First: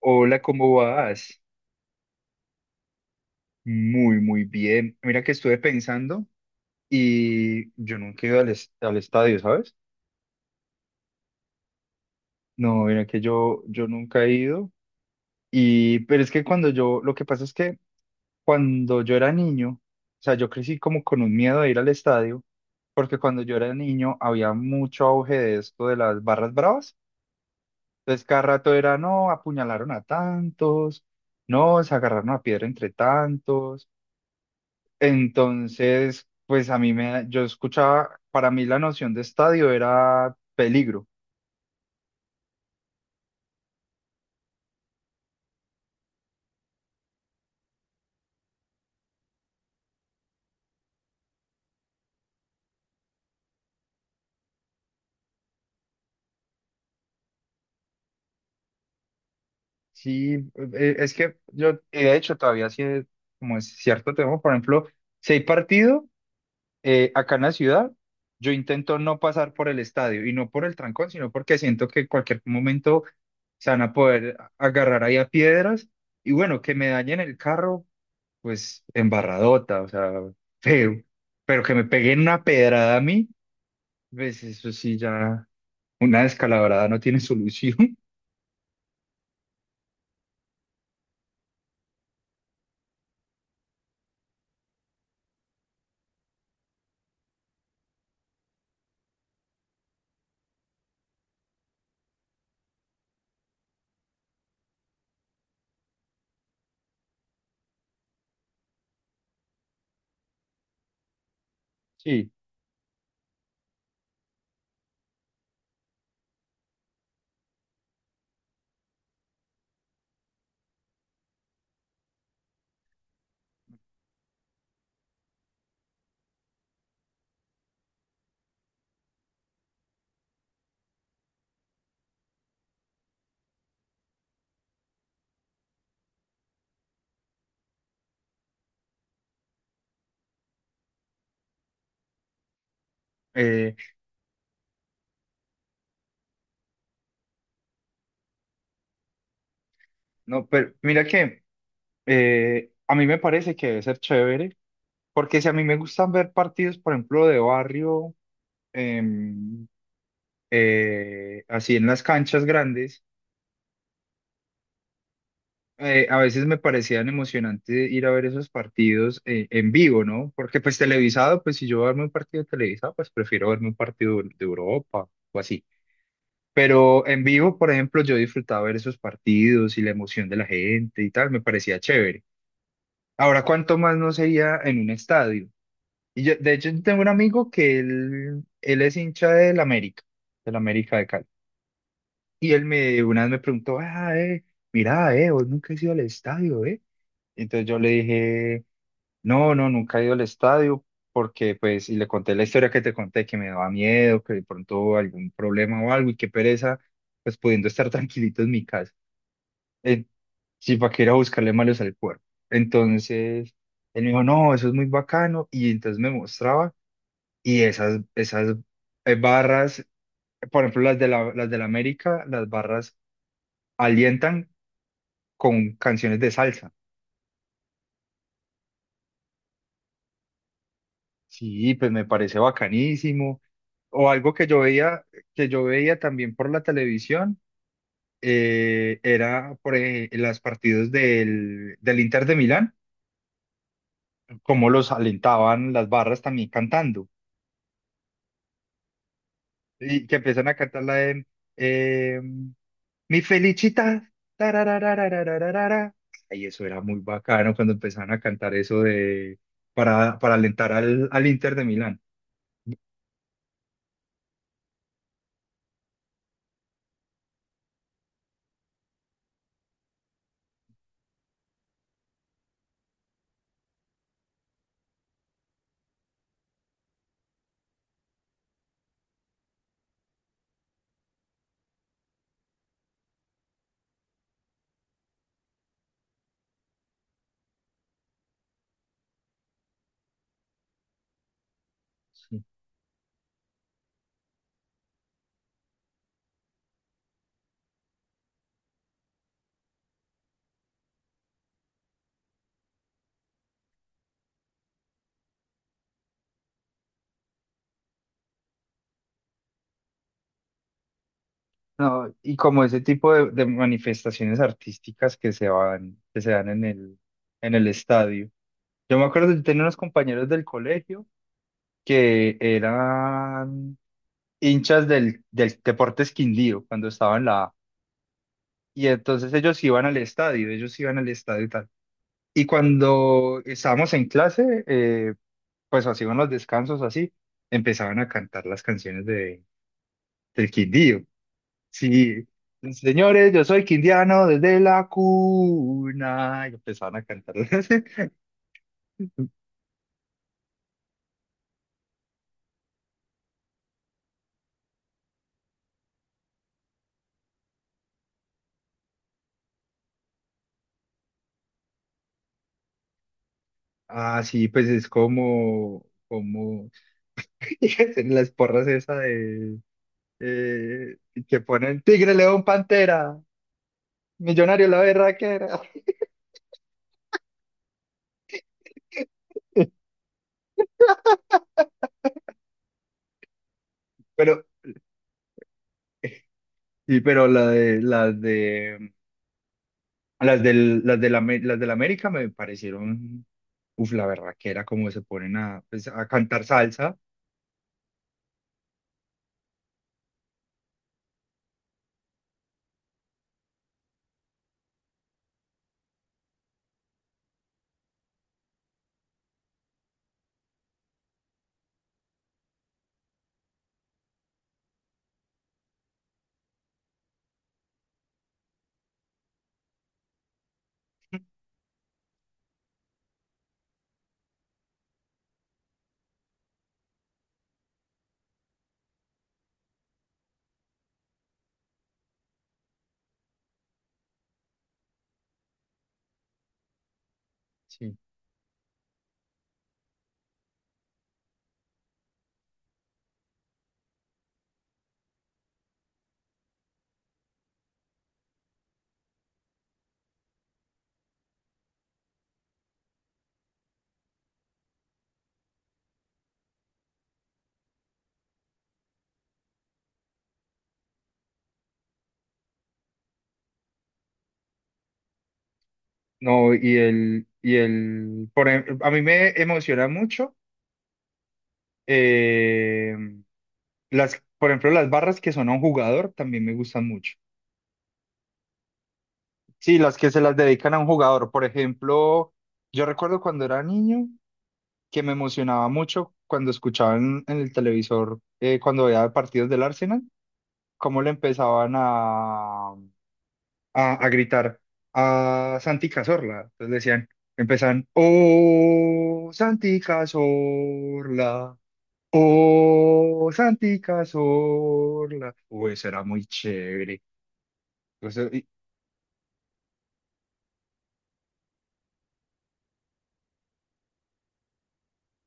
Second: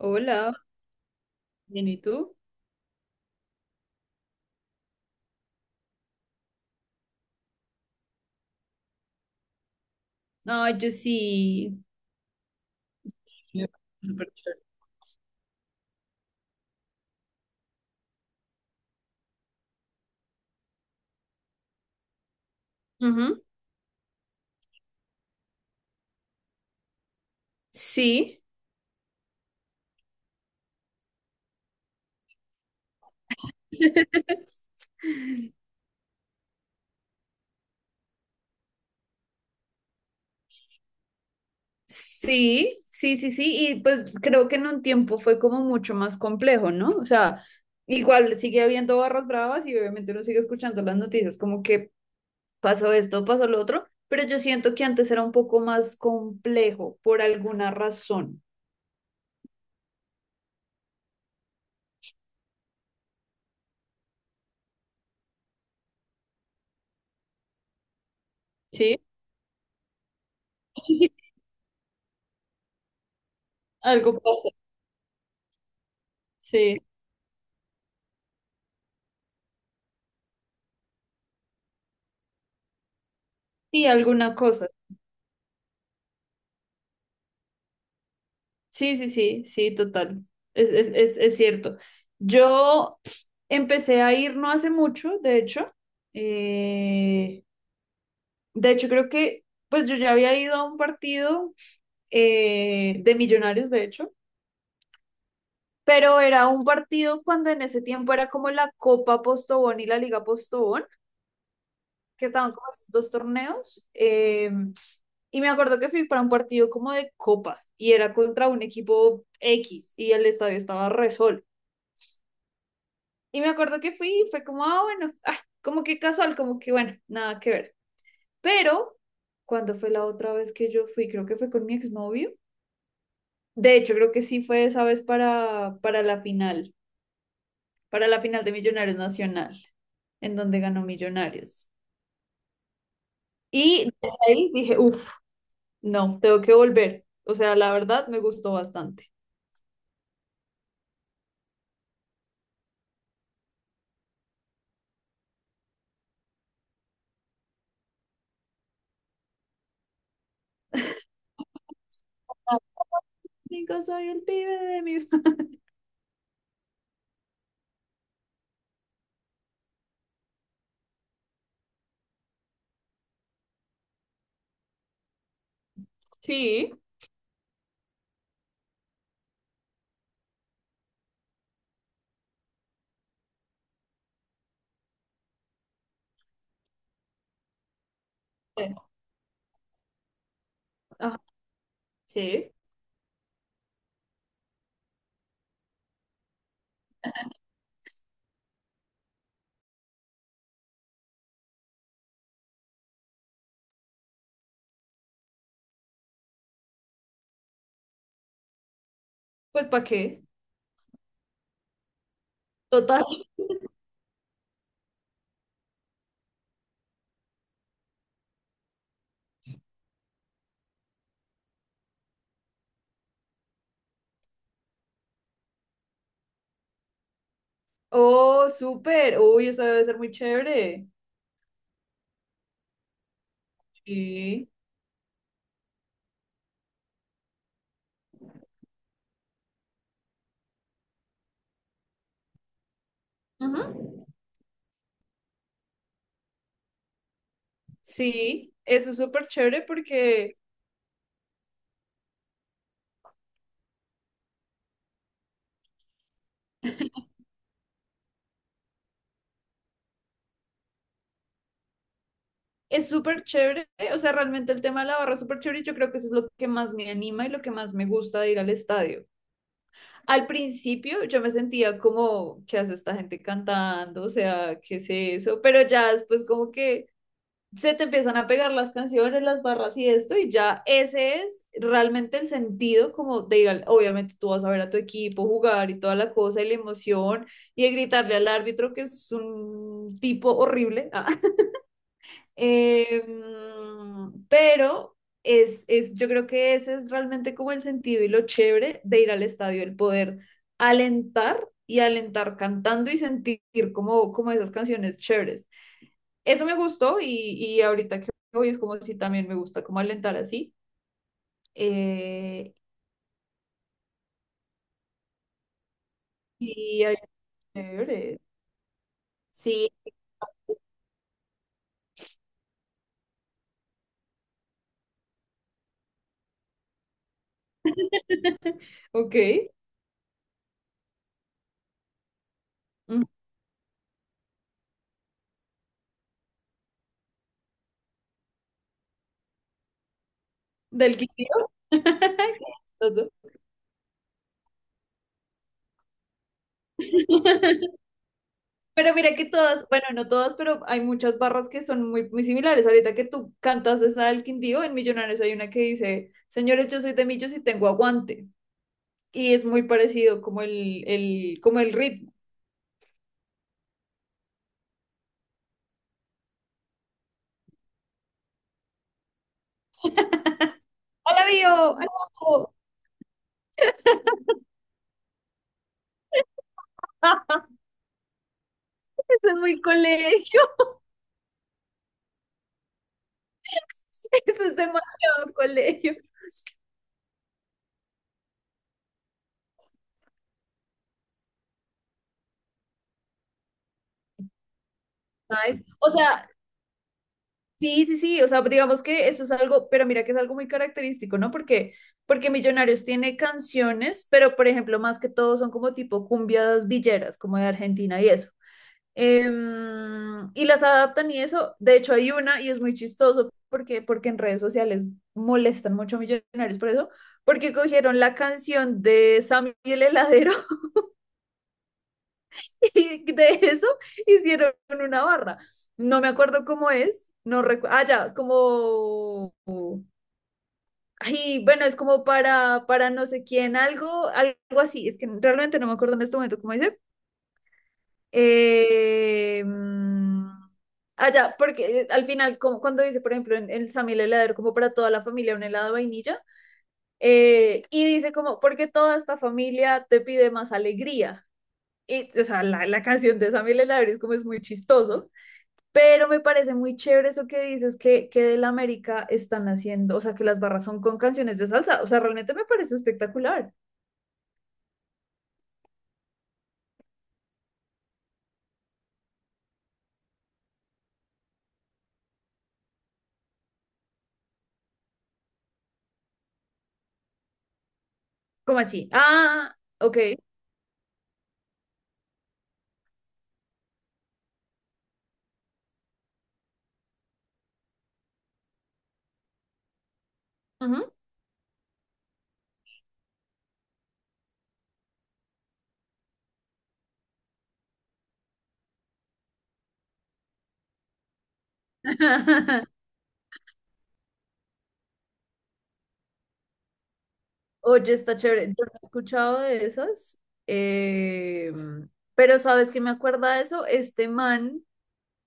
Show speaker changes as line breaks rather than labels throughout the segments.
Hola, ¿cómo vas?
bien, ¿y tú?
Muy, muy bien. Mira que estuve pensando y yo nunca he ido al, al estadio, ¿sabes?
No, yo sí.
No, mira que yo,
Sí,
yo nunca
súper
he
chévere.
ido. Pero es que cuando yo, lo que pasa es que cuando yo era niño, o sea, yo crecí como con un miedo de ir al estadio, porque cuando
Ujú,
yo era niño había mucho auge de esto de las barras bravas. Entonces cada
sí.
rato era, no, apuñalaron a tantos, no, se agarraron a piedra entre tantos. Entonces, pues a mí me, yo escuchaba, para mí la noción de estadio era peligro.
Sí, sí, sí, sí. Y pues creo que en un tiempo fue como mucho más complejo, ¿no? O sea, igual sigue habiendo barras bravas y obviamente uno sigue escuchando las noticias como que pasó esto, pasó lo otro, pero yo siento que antes era un poco más complejo por alguna razón,
Sí, es que yo, de hecho, todavía sí, como es cierto tema, por ejemplo, si hay partido acá en la ciudad, yo intento
¿sí?
no pasar por el estadio y no por el trancón, sino porque siento que en cualquier momento se van a
Algo
poder
pasa,
agarrar ahí a piedras y bueno, que
sí.
me dañen el carro, pues embarradota, o sea, feo, pero que me peguen una pedrada a mí.
Y alguna
Pues
cosa.
eso sí, ya una descalabrada no tiene solución.
Sí, sí, sí, sí, total. Es cierto. Yo empecé a ir no hace mucho, de hecho. Eh, de hecho, creo que, pues yo ya había ido a un partido de Millonarios, de hecho, pero era un partido cuando en ese tiempo era como la Copa Postobón y la Liga Postobón, que
Sí,
estaban como esos dos torneos. Y me acuerdo que fui para un partido como de Copa y era contra un equipo X y el estadio estaba. Re Y me acuerdo que fui y fue como, ah, bueno, ah, como que casual, como que bueno, nada que ver. Pero cuando fue la otra vez que yo fui, creo que fue con mi exnovio. De hecho, creo que sí fue esa vez para, para la final de Millonarios Nacional, en donde ganó Millonarios.
eh,
Y desde ahí dije, uff, no, tengo que volver. O sea, la verdad me gustó bastante.
no, pero mira que a mí me parece que debe ser chévere, porque si a mí me gustan ver partidos, por ejemplo, de barrio, em, así en las canchas grandes,
Digo, soy el pibe de mi.
a veces me parecían emocionante ir a ver esos partidos en vivo, ¿no? Porque pues televisado, pues si yo voy a verme un partido televisado, pues prefiero verme un partido de Europa o así.
Sí.
Pero en vivo, por ejemplo, yo disfrutaba ver esos partidos y la emoción de la gente y tal, me parecía chévere. Ahora, ¿cuánto más no sería en un estadio? Y yo, de hecho, yo tengo un amigo que él es hincha del América de
Ajá,
Cali. Y
sí.
él me, una vez me preguntó, ah, mira, vos nunca has ido al estadio, eh. Entonces yo le dije, no, no, nunca he ido al estadio, porque pues, y le conté la historia que te conté, que me daba miedo, que de pronto algún problema o algo, y qué pereza, pues pudiendo estar tranquilito en mi casa.
Pues, ¿para
eh,
qué?
sí, para que ir a buscarle malos al cuerpo.
Total.
Entonces, él me dijo, no, eso es muy bacano. Y entonces me mostraba y esas barras, por ejemplo, las de la América, las barras alientan con canciones de salsa.
Oh, súper. Uy, eso debe ser muy chévere.
Sí, pues me parece bacanísimo. O algo
Sí.
que yo veía también por la televisión, era por las partidos del, del Inter de Milán,
Ujú.
cómo los alentaban las barras también cantando.
Sí, eso es súper chévere
Y que
porque
empiezan a cantarla de eh, Mi Felicita. Tarararararararara. Ay, eso era muy bacano cuando empezaron a cantar eso de para alentar al, al Inter de Milán.
es súper chévere, o sea, realmente el tema de la barra es súper chévere y yo creo que eso es lo que más me anima y lo que más me gusta de ir al estadio. Al principio yo me sentía como, ¿qué hace esta gente cantando? O sea, ¿qué es eso? Pero ya después como que se te empiezan a pegar las canciones, las barras y esto, y ya ese es realmente el sentido como de ir al, obviamente tú vas a ver a tu equipo jugar y toda la cosa y la emoción y de gritarle al árbitro que es un tipo horrible, ah,
Sí.
eh, pero yo creo que ese es realmente como el sentido y lo chévere de ir al estadio, el poder alentar y alentar cantando y sentir como esas canciones chéveres eso me gustó y ahorita que voy es como si también me gusta como alentar así.
No, y
Eh,
como ese tipo de manifestaciones artísticas que se van, que se dan
y ay,
en el
chévere.
estadio. Yo me acuerdo de tener
Sí,
unos compañeros del colegio que eran hinchas del, del Deportes Quindío cuando estaba en la A. Y
ok.
entonces ellos iban al estadio, ellos iban al estadio y tal. Y
Mm.
cuando estábamos en clase, pues así iban los descansos, así, empezaban a cantar las canciones de, del
Del
Quindío.
Quindío.
Sí,
Qué chistoso.
señores, yo soy quindiano desde la cuna. Y empezaban a cantarlas.
Pero mira que todas, bueno, no todas, pero hay muchas barras que son muy, muy similares. Ahorita que tú cantas esa del Quindío, en Millonarios hay una que dice, señores, yo soy de Millos y tengo aguante. Y es muy parecido como como el ritmo.
Ah, sí, pues es como, como en las porras esa de eh,
¡Hola,
que
Bio!
ponen Tigre, León,
¡Aló!
Pantera, Millonario la berraquera.
Eso es muy colegio,
Pero
eso es demasiado colegio.
sí, pero la de, las del, las de la, las de la América me parecieron, uf, la berraquera, como se ponen a,
Nice.
pues,
O
a
sea,
cantar salsa.
sí, sí, sí, o sea, digamos que eso es algo, pero mira que es algo muy característico, ¿no? Porque Millonarios tiene canciones, pero por ejemplo, más que todo son como tipo cumbias villeras, como de Argentina y eso. Y las adaptan y eso, de hecho hay una y es muy chistoso porque, en redes sociales molestan mucho a Millonarios por eso, porque cogieron la canción de Sammy el heladero. Y de eso hicieron una barra. No me acuerdo cómo es, no recuerdo. Ah, ya, como. Ay, bueno, es como para, no sé quién, algo así. Es que realmente no me acuerdo en este momento cómo dice.
Sí.
Eh, mm, ah, ya, porque al final, como cuando dice, por ejemplo, en Sammy el heladero, como para toda la familia, un helado de vainilla, y dice como, porque toda esta familia te pide más alegría. Y, o sea, la canción de Sammy el heladero es como es muy chistoso. Pero me parece muy chévere eso que dices, que del América están haciendo, o sea, que las barras son con canciones de salsa, o sea, realmente me parece espectacular.
No, y el, por ejemplo, a mí me emociona mucho, eh, las, por ejemplo, las barras que son a un jugador también me gustan mucho.
¿Cómo así? Ah,
Sí, las
ok.
que se las dedican a un jugador. Por ejemplo, yo recuerdo cuando era niño que me emocionaba mucho cuando escuchaba en el televisor, cuando veía partidos del Arsenal
Ujú.
cómo le empezaban a gritar a Santi Cazorla. Entonces le decían, empezaban, oh, Santi Cazorla, oh, Santi Cazorla. Uy, eso era muy chévere.
Oye, está
Entonces,
chévere. Yo no he escuchado de esas, eh, pero ¿sabes qué me acuerda de eso? Este man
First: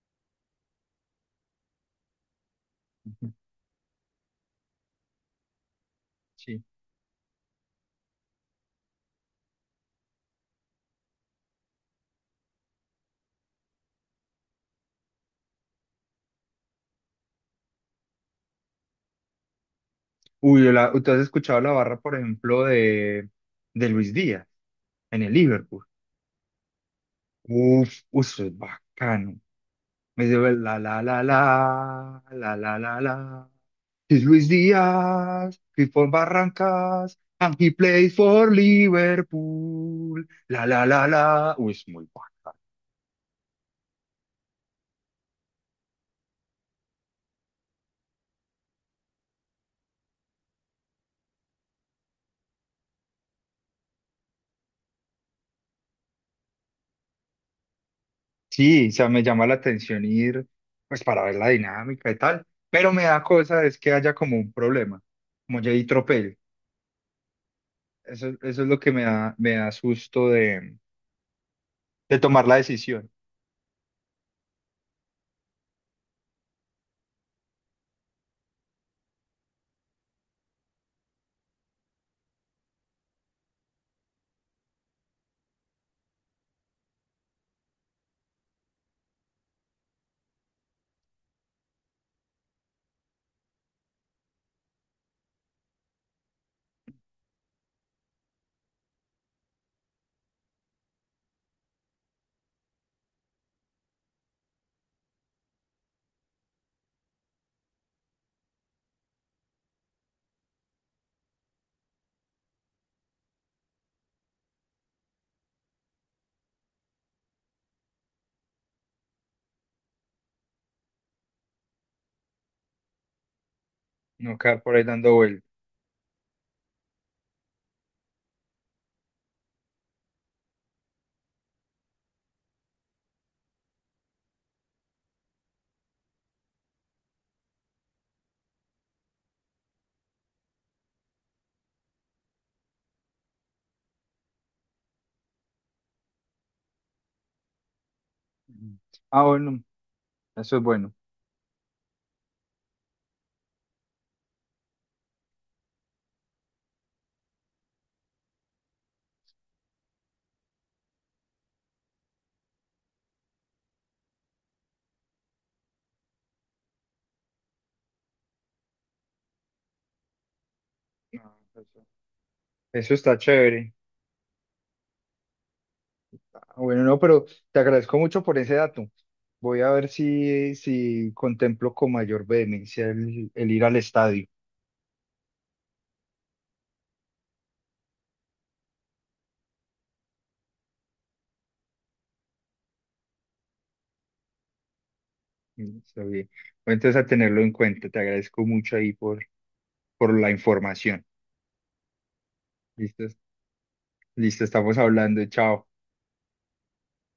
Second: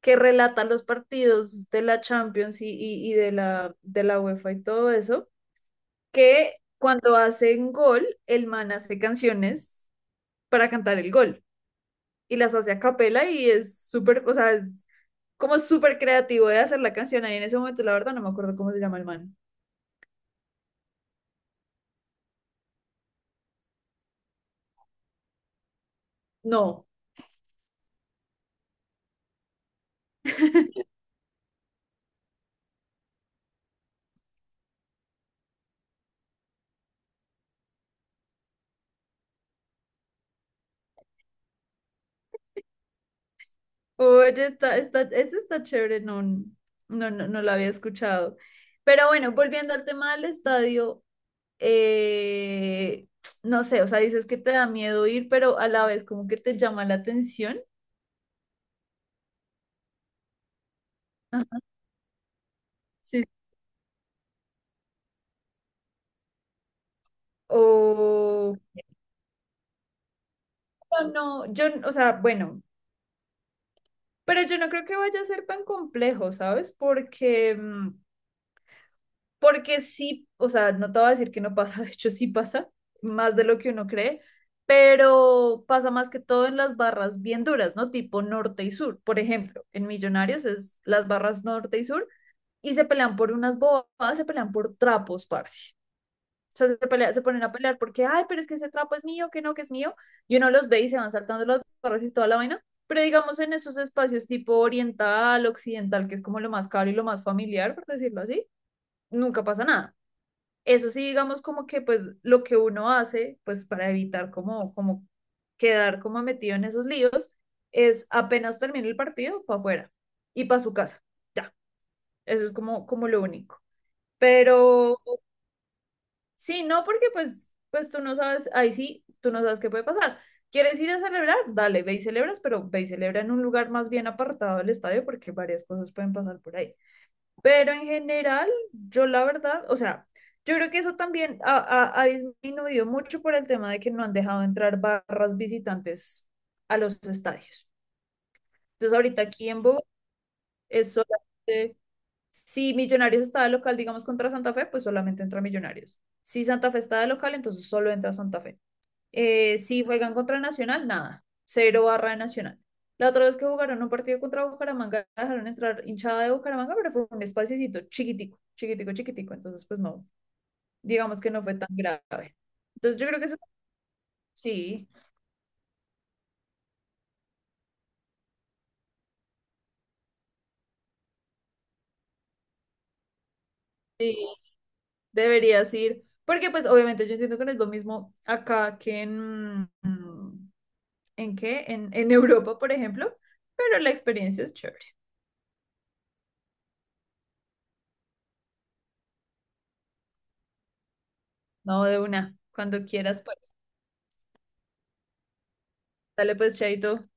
que relata los partidos de la Champions y de la UEFA y todo eso, que
sí.
cuando hacen gol, el man hace canciones para cantar el gol. Y las hace a capela y es súper, o sea, es como súper creativo de hacer la canción ahí en ese momento, la verdad no me acuerdo cómo se llama el man.
Uy, yo la, ¿tú has escuchado la barra, por ejemplo, de Luis Díaz en el Liverpool?
No.
Uf, uf, eso es bacano. Me dice, la la la la la la la la la. He's Luis Díaz, he's for Barrancas, and he plays for Liverpool. La la la la. Uy, es muy guapa.
Oye, está, ese está chévere, no, no, no, no lo había escuchado. Pero bueno, volviendo al tema del estadio, eh, no sé, o sea, dices que te da miedo ir, pero a la vez como que te llama la atención.
Sí, o sea, me llama la atención ir, pues para ver la
Ajá,
dinámica y tal. Pero me
sí.
da
Sí.
cosa es que haya como un problema, como Jay Tropel. Eso,
O
eso es lo que me da susto
no, no, yo, o sea,
de tomar la
bueno,
decisión,
pero yo no creo que vaya a ser tan complejo, ¿sabes? Porque sí, o sea, no te voy a decir que no pasa, de hecho sí pasa, más de lo que uno cree, pero pasa más que todo en las barras bien duras, ¿no? Tipo norte y sur, por ejemplo, en Millonarios es las barras norte y sur y se pelean por unas bobadas, se pelean por trapos, parce. O sea, se ponen a pelear porque, ay, pero es que ese trapo es mío, que no, que es mío. Y uno los ve y se van saltando las barras y toda la vaina. Pero digamos en esos espacios tipo oriental, occidental, que es como lo más caro y lo más familiar, por decirlo así, nunca pasa nada. Eso sí, digamos como que pues lo que uno hace, pues para evitar como quedar como metido en esos líos, es apenas termina el partido, para afuera y para su casa. Ya, eso es como lo único.
no quedar por ahí
Pero
dando vueltas.
sí, no, porque pues, tú no sabes, ahí sí, tú no sabes qué puede pasar. ¿Quieres ir a celebrar? Dale, ve y celebras, pero ve y celebra en un lugar más bien apartado del estadio porque varias cosas pueden pasar por ahí. Pero en general, yo la verdad, o sea, yo creo que eso también ha disminuido mucho por el tema de que no han dejado entrar barras visitantes a los estadios.
Ujú.
Entonces, ahorita
Ah,
aquí en
bueno,
Bogotá
eso es
es
bueno.
solamente, si Millonarios está de local, digamos, contra Santa Fe, pues solamente entra Millonarios. Si Santa Fe está de local, entonces solo entra Santa Fe. Si juegan contra Nacional, nada. Cero barra de Nacional. La otra vez que jugaron un partido contra Bucaramanga, dejaron entrar hinchada de Bucaramanga, pero fue un espaciocito chiquitico, chiquitico, chiquitico. Entonces, pues no, digamos que
Ah,
no fue tan grave.
eso eso
Entonces, yo
está
creo que eso
chévere.
sí,
Ah, bueno, no, pero te agradezco mucho por ese dato. Voy a ver si, si contemplo con mayor vehemencia el ir al
sí,
estadio.
deberías ir. Porque, pues, obviamente, yo entiendo que no es lo mismo acá que en. ¿En qué? En Europa, por ejemplo. Pero la experiencia es chévere.
Mm, está bien. Voy entonces a tenerlo en cuenta. Te agradezco mucho ahí por la información.
No, de una, cuando
Listo,
quieras, pues.
listo, estamos hablando. Chao.
Dale, pues, Chaito.